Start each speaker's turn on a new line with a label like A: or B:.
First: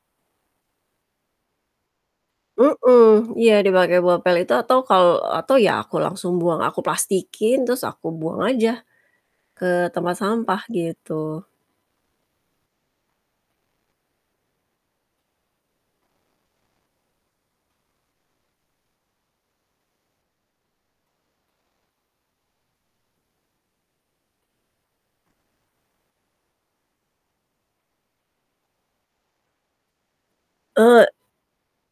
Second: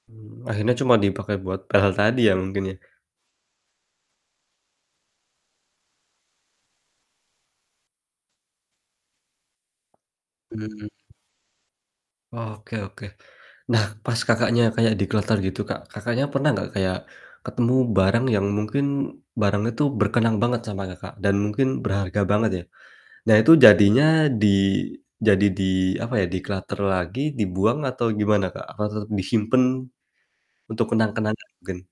A: Mmm, akhirnya cuma dipake buat pel tadi ya, mungkin ya?
B: Mhm, iya dipakai bopel itu atau kal atau ya aku langsung buang aku plastikin terus aku buang aja ke tempat sampah
A: Hmm.
B: gitu.
A: Oke oke. Nah pas, Kakaknya, kaya dikloter gitu, Kak, Kakaknya, pernah gak kayak ketemu barang yang mungkin barang itu berkenang banget sama, Kakak, dan mungkin berharga banget ya. Nah itu jadinya di jadi di apa ya, declutter lagi dibuang atau gimana, Kak? Atau tetep disimpen untuk
B: Eee
A: kenang-kenangan mungkin?